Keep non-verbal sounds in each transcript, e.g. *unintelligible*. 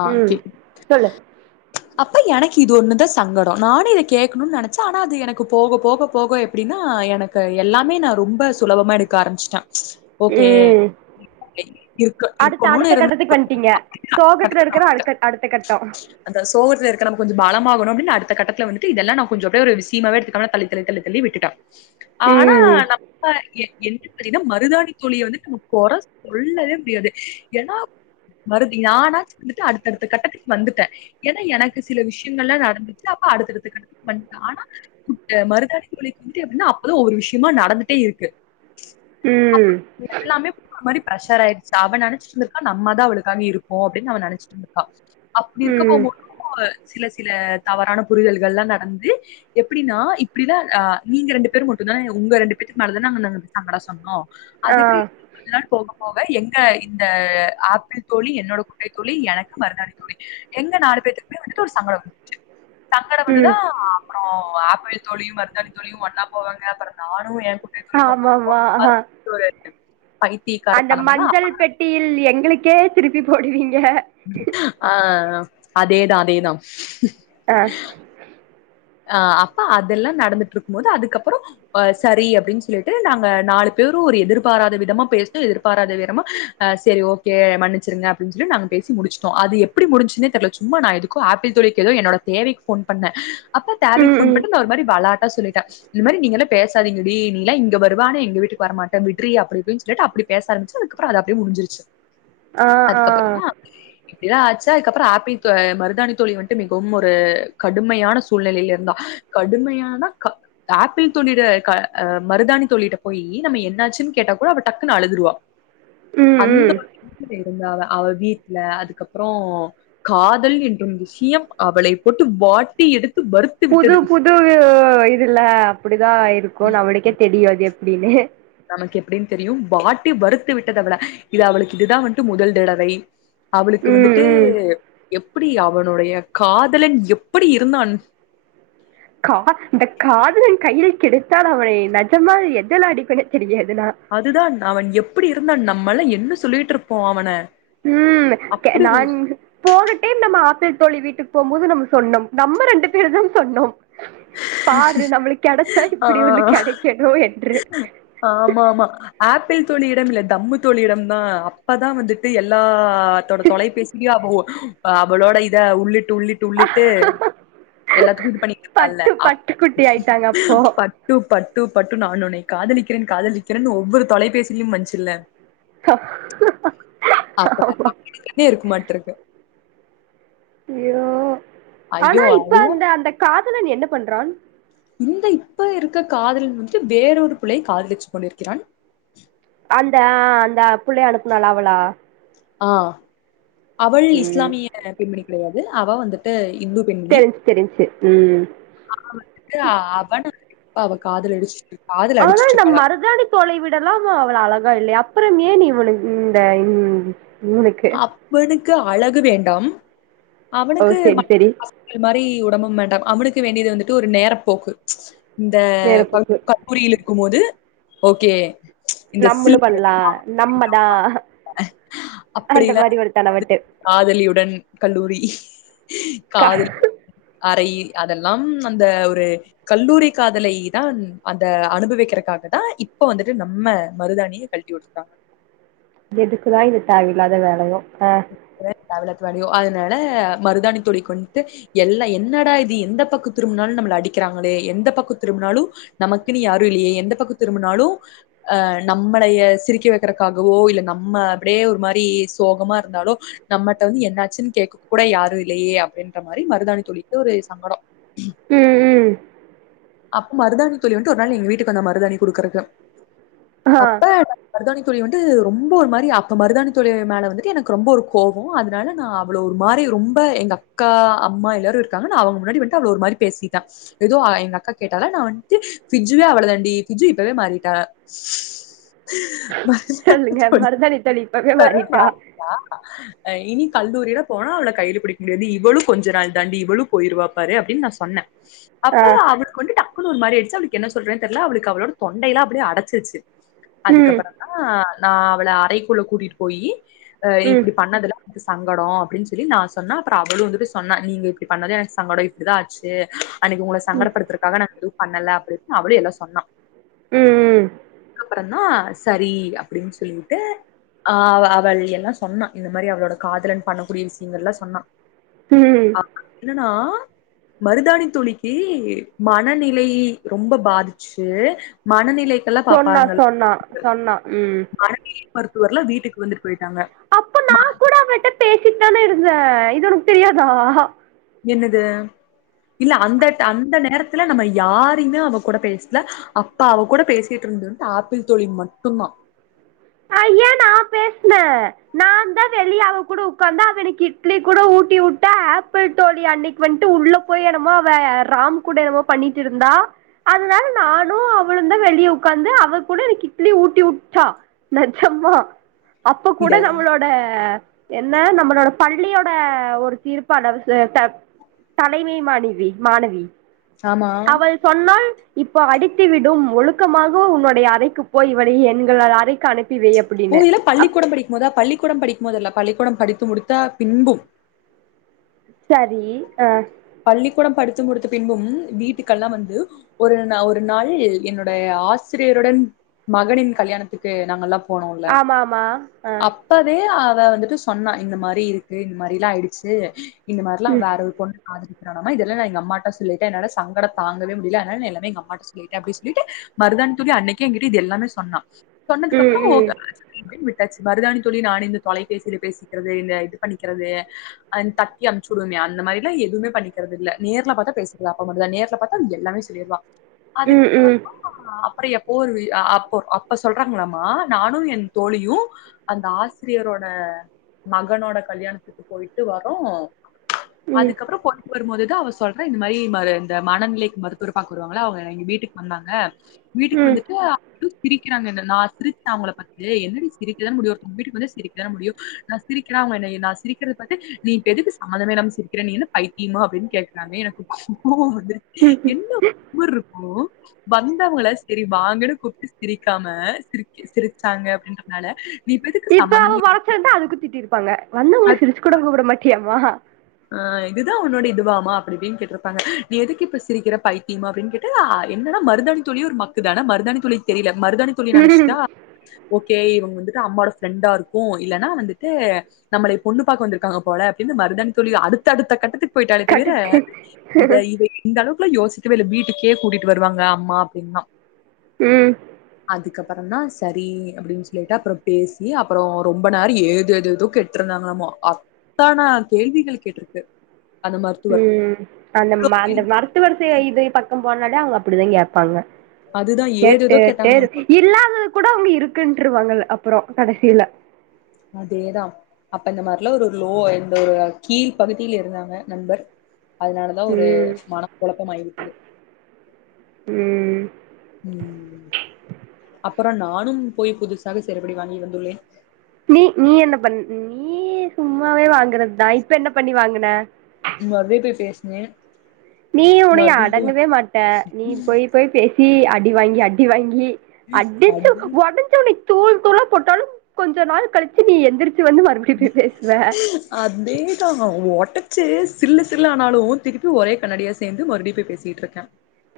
ஆ ம் கேக் சொல்லு அப்ப எனக்கு இது ஒண்ணுதா சங்கடோ நானு இத கேக்கணுனு நெனைச்ச ஆனா அது எனக்கு போக போக போக எப்டின்னா எனக்கு எல்லாமே நா ரொம்ப சுலபமா எடுக்க ஆரம்பிச்சிட்டே ஓகே ம் இருக் இருக்கணுனு இருந்தா ங்க சோகத்துல இருக்கிற அடு அடுத்த கட்டோ அந்த சோகத்துல இருக்க நமக் கொஞ்ச பலமாகணு அப்டினு அடுத்தகட்டத்துல வந்துட்டு இதெல்ல நா கொஞ்ச அப்டி ஒரு விஷயமாவ எடுத்துக்காம நா தள்ளி தள்ளி விட்டுட்ட ஆனா ம் நம்ம என் என்ன பாத்தீன்னா மருதாணி துழிய வந்துட்டு நம்ம கொற சொல்லவே முடியாது ஏன்னா வருதி நானாச்சு வந்துட்டு அடுத்தடுத்த கட்டத்துக் வந்துட்டே ஏனா எனக்கு சில விஷயங்கள்லா நடந்துச்சு அப்ப அடுத்தடுத்து கட்டத்துக் வந்ட்டே ஆனா குட்ட மருதாணி தோழிக்கு வந்ட்டு எப்டின்னா அப்பதா ஒவ்ரு விஷயமா நடந்துட்டே இருக்கு அப்ப ம் எல்லாமே *unintelligible* மாரி ப்ரஷர் ஆயிச்சு அவ நெனச்சிட்ருந்திருக்கா நம்மதா அவளுக்காக இருக்கோ அப் டினு அவ நெனைச்ட்டு இருந்துர்க்கா அப்டி இருக்க ம் போம்போ *unintelligible* சில சில தவறான புரிதல்கள்லா நடந்து எப்டின்னா இப்டிதா அ நீங்க ரண்டு பேரு மட்டுந்தா எ உங்க ரண்டு பேத்துக்கு நல்லதான நாங்க நாங்களா சொன்னோ ஆ அது எப்டி கொஞ்ச நாள் போக போக எங்க இந்த ஆப்பிள் தோழி என்னோட தோழி எனக்கு மருதாணி தோழி எங்க நாலு பேத்துக்குமெ வந்துட்டு ஒரு சங்கட வந்துச்சி சங்கட வந்துதா ம் அப்றோ ஆப்பிள் தோழியு மருதாணி தொழியு ஒன்னா போவாங்க அப்ற நானு என்கூ ஆமாமா ஆ பைத்திய காரத்தனம்லா *unintelligible* ட்டியில் எங்களுக்கே திருப்பி போடுவீங்க ஆ அதேதா அதேதா ஆ ஆ அப்ப அதெல்லா நடந்துட்டு இருக்கு போது அதுக்கப்றோ அ சரி அப்டின்னு சொல்லிட்டு நாங்க நாலு பேரு ஒரு எதிர்பாராத விதமா பேசினோ எதிர்பாராத விரமா அ சரி ஓகே மன்னிச்சுருங்க அப்டின் சொல்லி நாங்க பேசி முடிச்ட்டோ அது எப்டி முடிஞ்ச்சுன்னே தெர்ல சும்மா நா எது க்கோ ஆப்பிள் தோழிக்கு எதோ என்னோட தேவைக்கு ஃபோன் பண்ண அப்ப தேவைக் ம் ஃபோன் ம் பண்ட்டு நா ஒரு மாரி வெளாட்ட சொல்லிட்டே இந்த மாரி நீங்கல்ல பேசாதீங்கடி நீலா இங்க வருவ ஆனா எங்க வீட்டுக்கு வர மாட்ட விட்ரி அப்டி இப்டின்னு சொல்லிட்டு அப்டி பேச ஆரம்ச்சு அதுக்கப்றோ அது அப்டிய முடிஞ்சுருச்சு *inaudible* ஆ அதுக்கப்புறமா இப்டிதா ஆச்சா அதுக்கப்பறோ ஆப்பிள் தோ மருதாணி தோழி வந்ட்டு மிகவும் ஒரு கடுமையான சூழ்நிலைல இருந்தா கடுமையான க ஆப்பிள் தோழிட க அ மருதாணி தோழிட்ட போய் நம்ம என்னாச்சுன்னு கேட்டா கூட அவ டக்குன்னு அழுதுடுவா ம் அந்த ம் *inaudible* இருந்த அவ அவ வீட்ல அதுக்கப்புறோ காதல் என்றும் விஷயம் அவளை போட்டு வாட்டி எடுத்து வறுத் புது புது இதுல அப்படிதா இருக்கு ம் நம்மளுக்கே தெரியு அது எப்டின்னு நமக்கு எப்டின்னு தெரியும் வாட்டி வறுத்து விட்டது அவள இது அவளுக்கு இதுதா வந்ட்டு முதல் தடவை அவளுக்கு ம் வந்துட்டு ம் எப்டி அவனுடைய காதலன் எப்டி இருந்தான் கா இந்த காதலன் கையில் கிடைத்தால் அவனை நஜமா எதலா அடிப்பேன்னு தெரியாது நா அதுதான் அவன் எப்படி இருந்தான் நம்மெல்லா என்ன சொல்லிட்டு இருப்போ அவன ம் தே அப்டி ஒரு நான் போன டைம் நம்ம ஆப்பிள் தோழி வீட்டுக்கு போம்போது நம்ம சொன்னோம் நம்ம ரெண்டு பேரும் தா சொன்னோம் பாரு நம்மளுக்கு கெடைச்சா ஆ இப்படி ஒன்னு கெடைக்கணு என்று ஆமா ஆமா ஆப்பிள் தோழியிடம் இல்ல தம்மு தோழியிடம் தா அப்பதா வந்துட் டு எல்லாத்தோட தொலைபேசி யாபகோ அவளோட இத உள்ளிட்டு உள்ளிட் டு உள்ளிட்டு எல்லாத்துக்கு இது பண்ணிட்டுருப்பல்ல பட்டு அப் பட்டு குட்டி ஆயிட்டாங்க அப்போ பட்டு பட்டு பட்டு நான் உன்னை காதலிக்கிறேன் காதலிக்கிறேன் ஒவ்வொரு தொலைபேசியிலயு வந்ச்சில அப்ப ஆமா. *inaudible* இருக்க மாட்ருக்கு ஐயோ ஆனா ஐயோ இப்ப அந்த அந்த காதலன் என்ன பண்றான் இந்த இப்ப இருக்க காதலன் வந்துட்டு வேறொரு பிள்ளைய காதலிச்சு கொண்டிருக்கிறான் அந்த அந்த புள்ளையா அனுப்புனால அவளா ஆ அவள் ம், இஸ்லாமிய பெண்மணி கிடையாது அவ வந்துட்டு இந்து பெண் தெரிஞ்சு தெரிஞ்சு ம் அவ வந்துட்டு அவனப்ப அவ காதல அடிச்சு ஆனா நம் மருதாணி தொலைவிடலாம அவள அழகா இல்லை அப்பறம் ஏன் இவனு இந்த இவனுக்கு அவனுக்கு அழகு வேண்டாம் ஓ அவனுக்கு சரி சரி மாதி உடம்பம் வேண்டா அமுனுக்கு வேண்டியது வந்துட்டு ஒரு நேரப்ப போக்கு இந்த நெருப்புக்கு *inaudible* கூரியில் இருக்கும் போது ஓகே இந்த நம்மளு சில்வர் பண்ணலா நம்மதா அப்படிலா இருக்கும் போது காதலியுடன் கல்லூரி கா காதல் அரைையில் ம் அதெல்லா அந்த ஒரு கல்லூரி காதலை தா அந்த அனுபவிக்கிறதுக்காக தா இப்ப வந்துட்டு நம்ம மருதாணிய கழட்டுவிட்ருக்காங்க எதுக்குதா இது தேவையில்லாத வேலவோ ஆ வளடியியோ அதனால மருதானி துளி கொண்ட்டு எல்லா என்னடா இது எந்த பக்கோ திரும்பினாலு நம்மள அடிக்கிறாங்களே எந்த பக்கோ திரும்பினாலு நமக்குன்னு யாரு இல்லையே எந்த பக்க திரும்பினாலு அ நம்மளைய சிரிக்கி வைக்கிறக்காகவோ இல்ல நம்ம அப்படியே ஒரு மாரி சோகமா இருந்தாலோ நம்மட்ட வந்து என்னாச்சுன்னு கேக்க கூட யாரு இல்லையே அப்படின்ற மாரி மருதானி தோழிலட்டு ஒரு சங்கடம் ம் ம் அப்ப மருதானி தோழி வன்ட்டு ஒரு நாள் எங்க வீட்டுக்கு வந்தா மருதாணி குடுக்குறக்கு ஆ அப்ப மருதாணித்தோழ வந்துட்டு ரொம்ப ஒரு மாரி அப்ப மருதாணி தொழி மேல வந்துட்டு எனக்கு ரொம்ப ஒரு கோப அதனால நா அவ்வளோ ஒரு மாரி ரொம்ப எங்கக்கா அம்மா எல்லாரு இருக்காங்க நா அவங்க முன்னாடி வந்துட்டு அவள ஒரு மாரி பேசிட்டே எதோ எங்க அக்காக் கேட்டால நா வண்ட்டு பிஜ்ஜுதா அவ்வளோ தாண்டி பிஜு இப்பவே மாறிட்டா மருதாணி சொல்லுங்க மருதாணித்தளி இப்பவே மாறிட்டா ஆ இனி கல்லூரியில போனா அவள கைல புடிக்க முடியாது இவளு கொஞ்ச நாள் தாண்டி இவளு போயிருவா பாரு அப்படினு நா சொன்னே *inaudible* அப்ப அவளுக்கு வந்து டக்குனு ஒருமாரி ஆயிடுச்சு அவளுக்கு என்ன சொல்றேன் தெர்ல அவளுக்கு அவளோட தொண்டையல்லா அப்படியே அடைச்சிருச்சு ம் அதுக்கப்பறந்தா நா அவள அறைக்குள்ள கூட்டிட்டு போயி அ ம் இப்படி பண்ணதுல சங்கடோ அப்படின் சொல்லி நா சொன்ன அப்பறோ அவளு வந்துட்டு சொன்னா நீங்க இப்படி பண்ணது எனக்கு சங்கடோ இப்படிதா ஆச்சு அன்னைக்கு உங்கள சங்கடப்படுத்துறதுக்காக நா எதுவு பண்ணல அப்படின்னு அவளு எல்லா சொன்னா ம் ம் அப்பறோ தா சரி அப்படின்னு சொல்லிட்டு ஆ அவள் எல்லா சொன்னா இந்த மாரி அவளோட காதலன் பண்ணக்கூடிய விஷயங்கள் எல்லா சொன்னா ம் *inaudible* என்னன்னா மருதாணி தூளிக்கு மனநிலை ரொம்ப பாதிச்சு மனநிலை எல்லா சொன்னா பாப்பாங்கள சொன்னா சொன்னா ம் மனநிலை மருத்துவர்லா வீட்டுக்கு வந்துட்டு போயிட்டாங்க அப்போ நா ம கூட அவட்ட பேசிட்டு தான இருந்தே இது ஒனக்கு தெரியாதா என்னது இல்ல அந்த அந்த நேரத்துல நம்ம யாரையுமே அவ கூட பேசல அப்ப அவ கூட பேசிட்டு இருந்துன்ட்டு ஆப்பிள் தோழி மட்டுந்தா ஐயா நா பேஸ்னே நாந்தா வெளிய அவ கூட உக்காந்த அவனுக்கு இட்லி கூட ஊட்டி விட்டா ஆப்பிள் தோழி அன்னைக் வந்ட்டு உள்ள போய் என்னமோ அவ ராம் கூட என்னமோ பண்ணிட்டு இருந்தா அதனால நானு அவளு தா வெளிய உக்காந்து கூட எனக்கு க இட்லி ஊட்டி விட்டா நஜம்மா அப்ப கூட இதெல்லாமே நம்மளோ ட என்ன நம்மளோட பள்ளியோட ஒருத்தி இருப்பா ச ட தலைமை மாணிவி மாணவி ஆமா சொன்னால் இப்போ அடித்துவிடும் ஒழுக்கமாக உன்னுடைய அறைக்கு போய் எங்கள் அறைக்கு க்கு அனுப்பி வை அப்படின்னு உங்க இதுல அப் பள்ளிக்கூடம் படிக்கும் போதா பள்ளிக்கூடோ படிக்கும் போதல்ல பள்ளிக்கூடம் படித்து முடித்த பின்பும் சரி அ பள்ளிக்கூடம் படித்து முடித்த பின்பும் வீட்டுக்கல்லா வந்து ஒரு ஒரு நாள் என்னோடைய ஆசிரியருடன் மகனின் கல்யாணத்துக்கு நாங்க எல்லா போனோம்ல ஆமா ஆமா ஆ அப் அப்பவே அவ வந்துட்டு சொன்னா இந்த மாரி இருக்கு இந்த மாரில்லா ஆயிடுச்சு இந்த மாரிலா ம் வேற ஒரு பொண்ணு ஆதரிக்கமா இதெல்லா நா எங்க அமாட்ட சொல்லிட்ட என்னால சங்கட தங்கவே முடியல அனால எல்லாமே எங்க அம்மாட்ட அப்டி சொல்லிட்டு மருதானி தோழி அன்னைக்க எங்கட்டு இது எல்லாமே சொன்னா ம் சொன்னதுக்குப்புறோ விட்டாச்சு மருதாணி தோழி நானு இந்த தொலைபேசில பேசிக்கறது இந்த இது பண்ணிக்கறது அ தக்கியம் சுடுமே அந்த மாரிலா எதும பன்னிக்கற இல்ல நேர்ல பாத்தா பேசுறது அப்ப மட்டுதா நேர்ல பா்த்தா அவ எல்லா சொல்லிடுவா ம் அதுக்கப்பறோ ம் ம் அப்றோ எப்போ ஒரு அப்போ அப்ப சொல்றாங்களாமா நானு என் தோழியு அந்த ஆசிரியரோட மகனோட கல்யாணத்துக்கு போயிட்டு வறோ ம் அதுக்கப்றோ வரும்போதுதா அவ சொல்றா இந்த மாரி ம இந்த மனநிலைக்கு மருத்துவருப்பக்கு வருவாங்கல்ல அவங்க எங்க வீட்டுக்கு வந்தாங்க வீட்டுக்கு ம் வந்துட்டு *inaudible* சிரிக்கறாங்க நா சிரித்த அவங்கள பத்தி என்னடி சிரிக்கத மும் தம்பட்டுக்கு வந்து சிரிக்க த மும் சிரிக்கறாங்க என்னய நா சிரிக்கத பத்து நீ இப்ப எதுக்கு *unintelligible* சிரிக்கிறேனே நீ என்ன பைத்தியமா அப்டின்னு கேக்குறாங்க எனக்கு கோவம் வந்து ம் ம் என்ன ஊர் இருக்கு வந்தவங்கள சரி வாங்கன்னு கூப்ட்டு சிரிக்காம சிரி சிரிச்சாங்க அப்டின்றனால இப்ப அவ வரச்சிந்தா அதுக்கு கூட திட்டிருப்பாங்க வந்தவங்கள சிரிச்சு கூட கூப்ட மாட்டியாமா ஆ இதுதா உன்னோட இதுவாமா அப்டின்னு இப்டினு கேட்ருப்பாங்க நீ எதுக்கு இப்ப சிரிக்கற பைத்தியமா அப்டின்னு கே ட்டு ஆ என்னடா மருதானி தோழி ஒரு மக்கு தான மருதானி தோழிக்கு தெரில மருதானி தோழி ம் நனச்சுட்டா ஓகே இவங்க வந்துட்டு அம்மாவோட ஃப்ரெண்டா இருக்கு இல்லன்னா வந்துட்டு நம்மலய பொண்ணு பாக்க வந்துருக்காங்க போல அப்டின்னு மருதானி தோழி அடுத்த அடுத்த கட்டத்துக்கு போயிட்டாளே தவிர கட்டுக்கு இத இ ந்த அளவுக்குலா யோசிக்கவே இல்ல வீட்டுக்கே கூட்டிட்டு வருவங்க அம்மா அப்டின்லா ம் அதுக்கப்றந்தா சரி அப்டின்னு சொல்லிட்டு அப்பரோ பேசி அப்ரோ ரொம்ப நேரோ ஏது எது எதோ கெட் கேட்டிருந்தாங்கலாமா அத்தன கேள்விகள் கேட்ருக்குது ம் அந்த கேள்வி அந்த மருத்து வரிச இது பக்கோ போனாலே அவங்க அப்டிதா கேப்பாங்க அதுதா ஏதேதோ கேட்டுட்டு கேட்டாங்கம்மா இல்லாதது கூட அவங்க இருக்குன்ட்டுருவாங்க அப்ரோ கடசியில அதேதா அப்ப இந்த மாரிலா ஒரு லோ இந்த ஒரு கீழ் பகுதியில இருந்தாங்க நண்பர் அதனாலதா ஒரு ம் மனக்கொலப்பமாயி விட்டது ம் ம் அப்பறோ நானும் போய் புதுசாக செறுப்படி வாங்கி வந்துள்ளேன் நீ நீ என்ன பண்ண நீ சும்மாவே வாங்குறது தா இப்ப என்ன பண்ணி வாங்குன ம்மாவே போய் பேசுனே நீ உனய அடங்கவே மாட்ட நீ போய் போய் பேசி அடி வாங்கி அடி வாங்கி அடிச்சு அடி ஒடஞ்சி உன்னய தூள் தூளா போட்டாலு கொஞ்ச நாள் கழிச்சு நீ எந்திரிச்சு வந்து மரு அதேதா ஒட்டச்சு சில்லு சில்லா ஆனாலு திருப்பி ஒரே கண்ணடியா சேந்து மறுபடியு போய் பேசிகிட்ருக்கே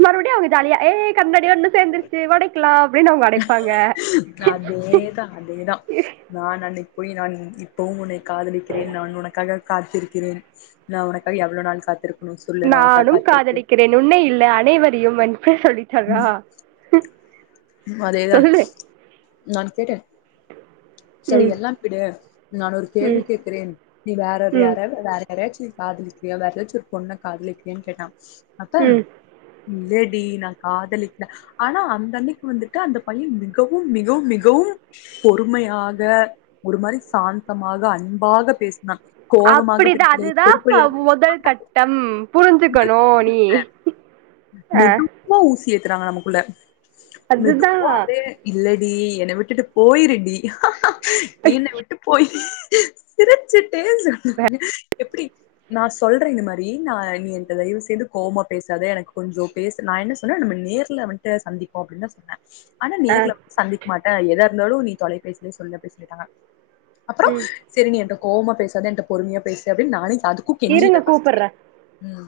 மறுபடியு அவுங்க ஜாலியா ஏ கண்ணாடி ஒண்ணு சேந்து டுச்சு ஒடைக்லா அப்டின்னு அவுங்க ஒடைப்பாங்க அதேதா அதேதா நான் அன்னைக்கி போய் நான் இப்பவும் உன்னை காதலிக்கிறேன் நான் உனக்காக காத்திருக்கிறேன் நா உனக்காக எவ்ளோ நாள் காத்திருக்குணு சொல்லு நா உனக்காக காத்திருக்கிறே வென் உன்னை இல்ல அனைவரையு *unintelligible* சொல்லித் அதேதான் சொல்லு நான் கேட்டேன் செரி ம் எல்லாம் விடு நான் ஒரு ம் கேள்வி கேட்கிறேன் நீ வேற ம் யாரைவ்து வேற வேறையாச்சு காதலிக்கிறியா வேற ஏதாச்சு ஒரு பொண்ண காதலிக்கிறியான்னு கேட்டே அப்ப ம் இல்லடி நா காதலிக்ல ஆனா அந்த அன்னைக்கு வந்துட்டு அந்த பய்யே மிகவும் மிகவும் மிகவும் பொறுமையாக க ஒரு மாரி சாந்தமாக அன்பாக பேசினா அப்படிதா அதுதா மொதல் கட்டம் புரிஞ்சுக்கணு நீ ஆ மெதுவா ஊசி ஏத்துறாங்க நமக்குள்ள அதுதா மெதுவா அப்டியே இல்லடி என்ன விட்டுட்டு போயிருடி என்ன விட்டு போயி சிருச்சிட்டே சொன்னாங்க எப்டி நா சொல்றே இந்த மாரி நா நீ என்ட தயவு செய்து கோவமா பேசாத எனக்கு கொஞ்சோ பேச நா என்ன சொன்னே நம்ம நேர்ல வந்ட்டு சந்திப்போ அப்டின்னு சொன்னே ஆனா அ நேர்ல சந்திக்க மாட்டே எதாருந்தாலு நீ தொலைபேசிலே சொல்லு அப்டி சொல்லிட்டாங்க ம் செரி நீ என்ட்ட கோவமா பேசாத என்ட்ட பொறுமையா பேசு அப்டின் நானு அதுக்கு இருங்க கெஞ்சிட்டே கூப்பட்ற ஃபஸ்ட்டு ம்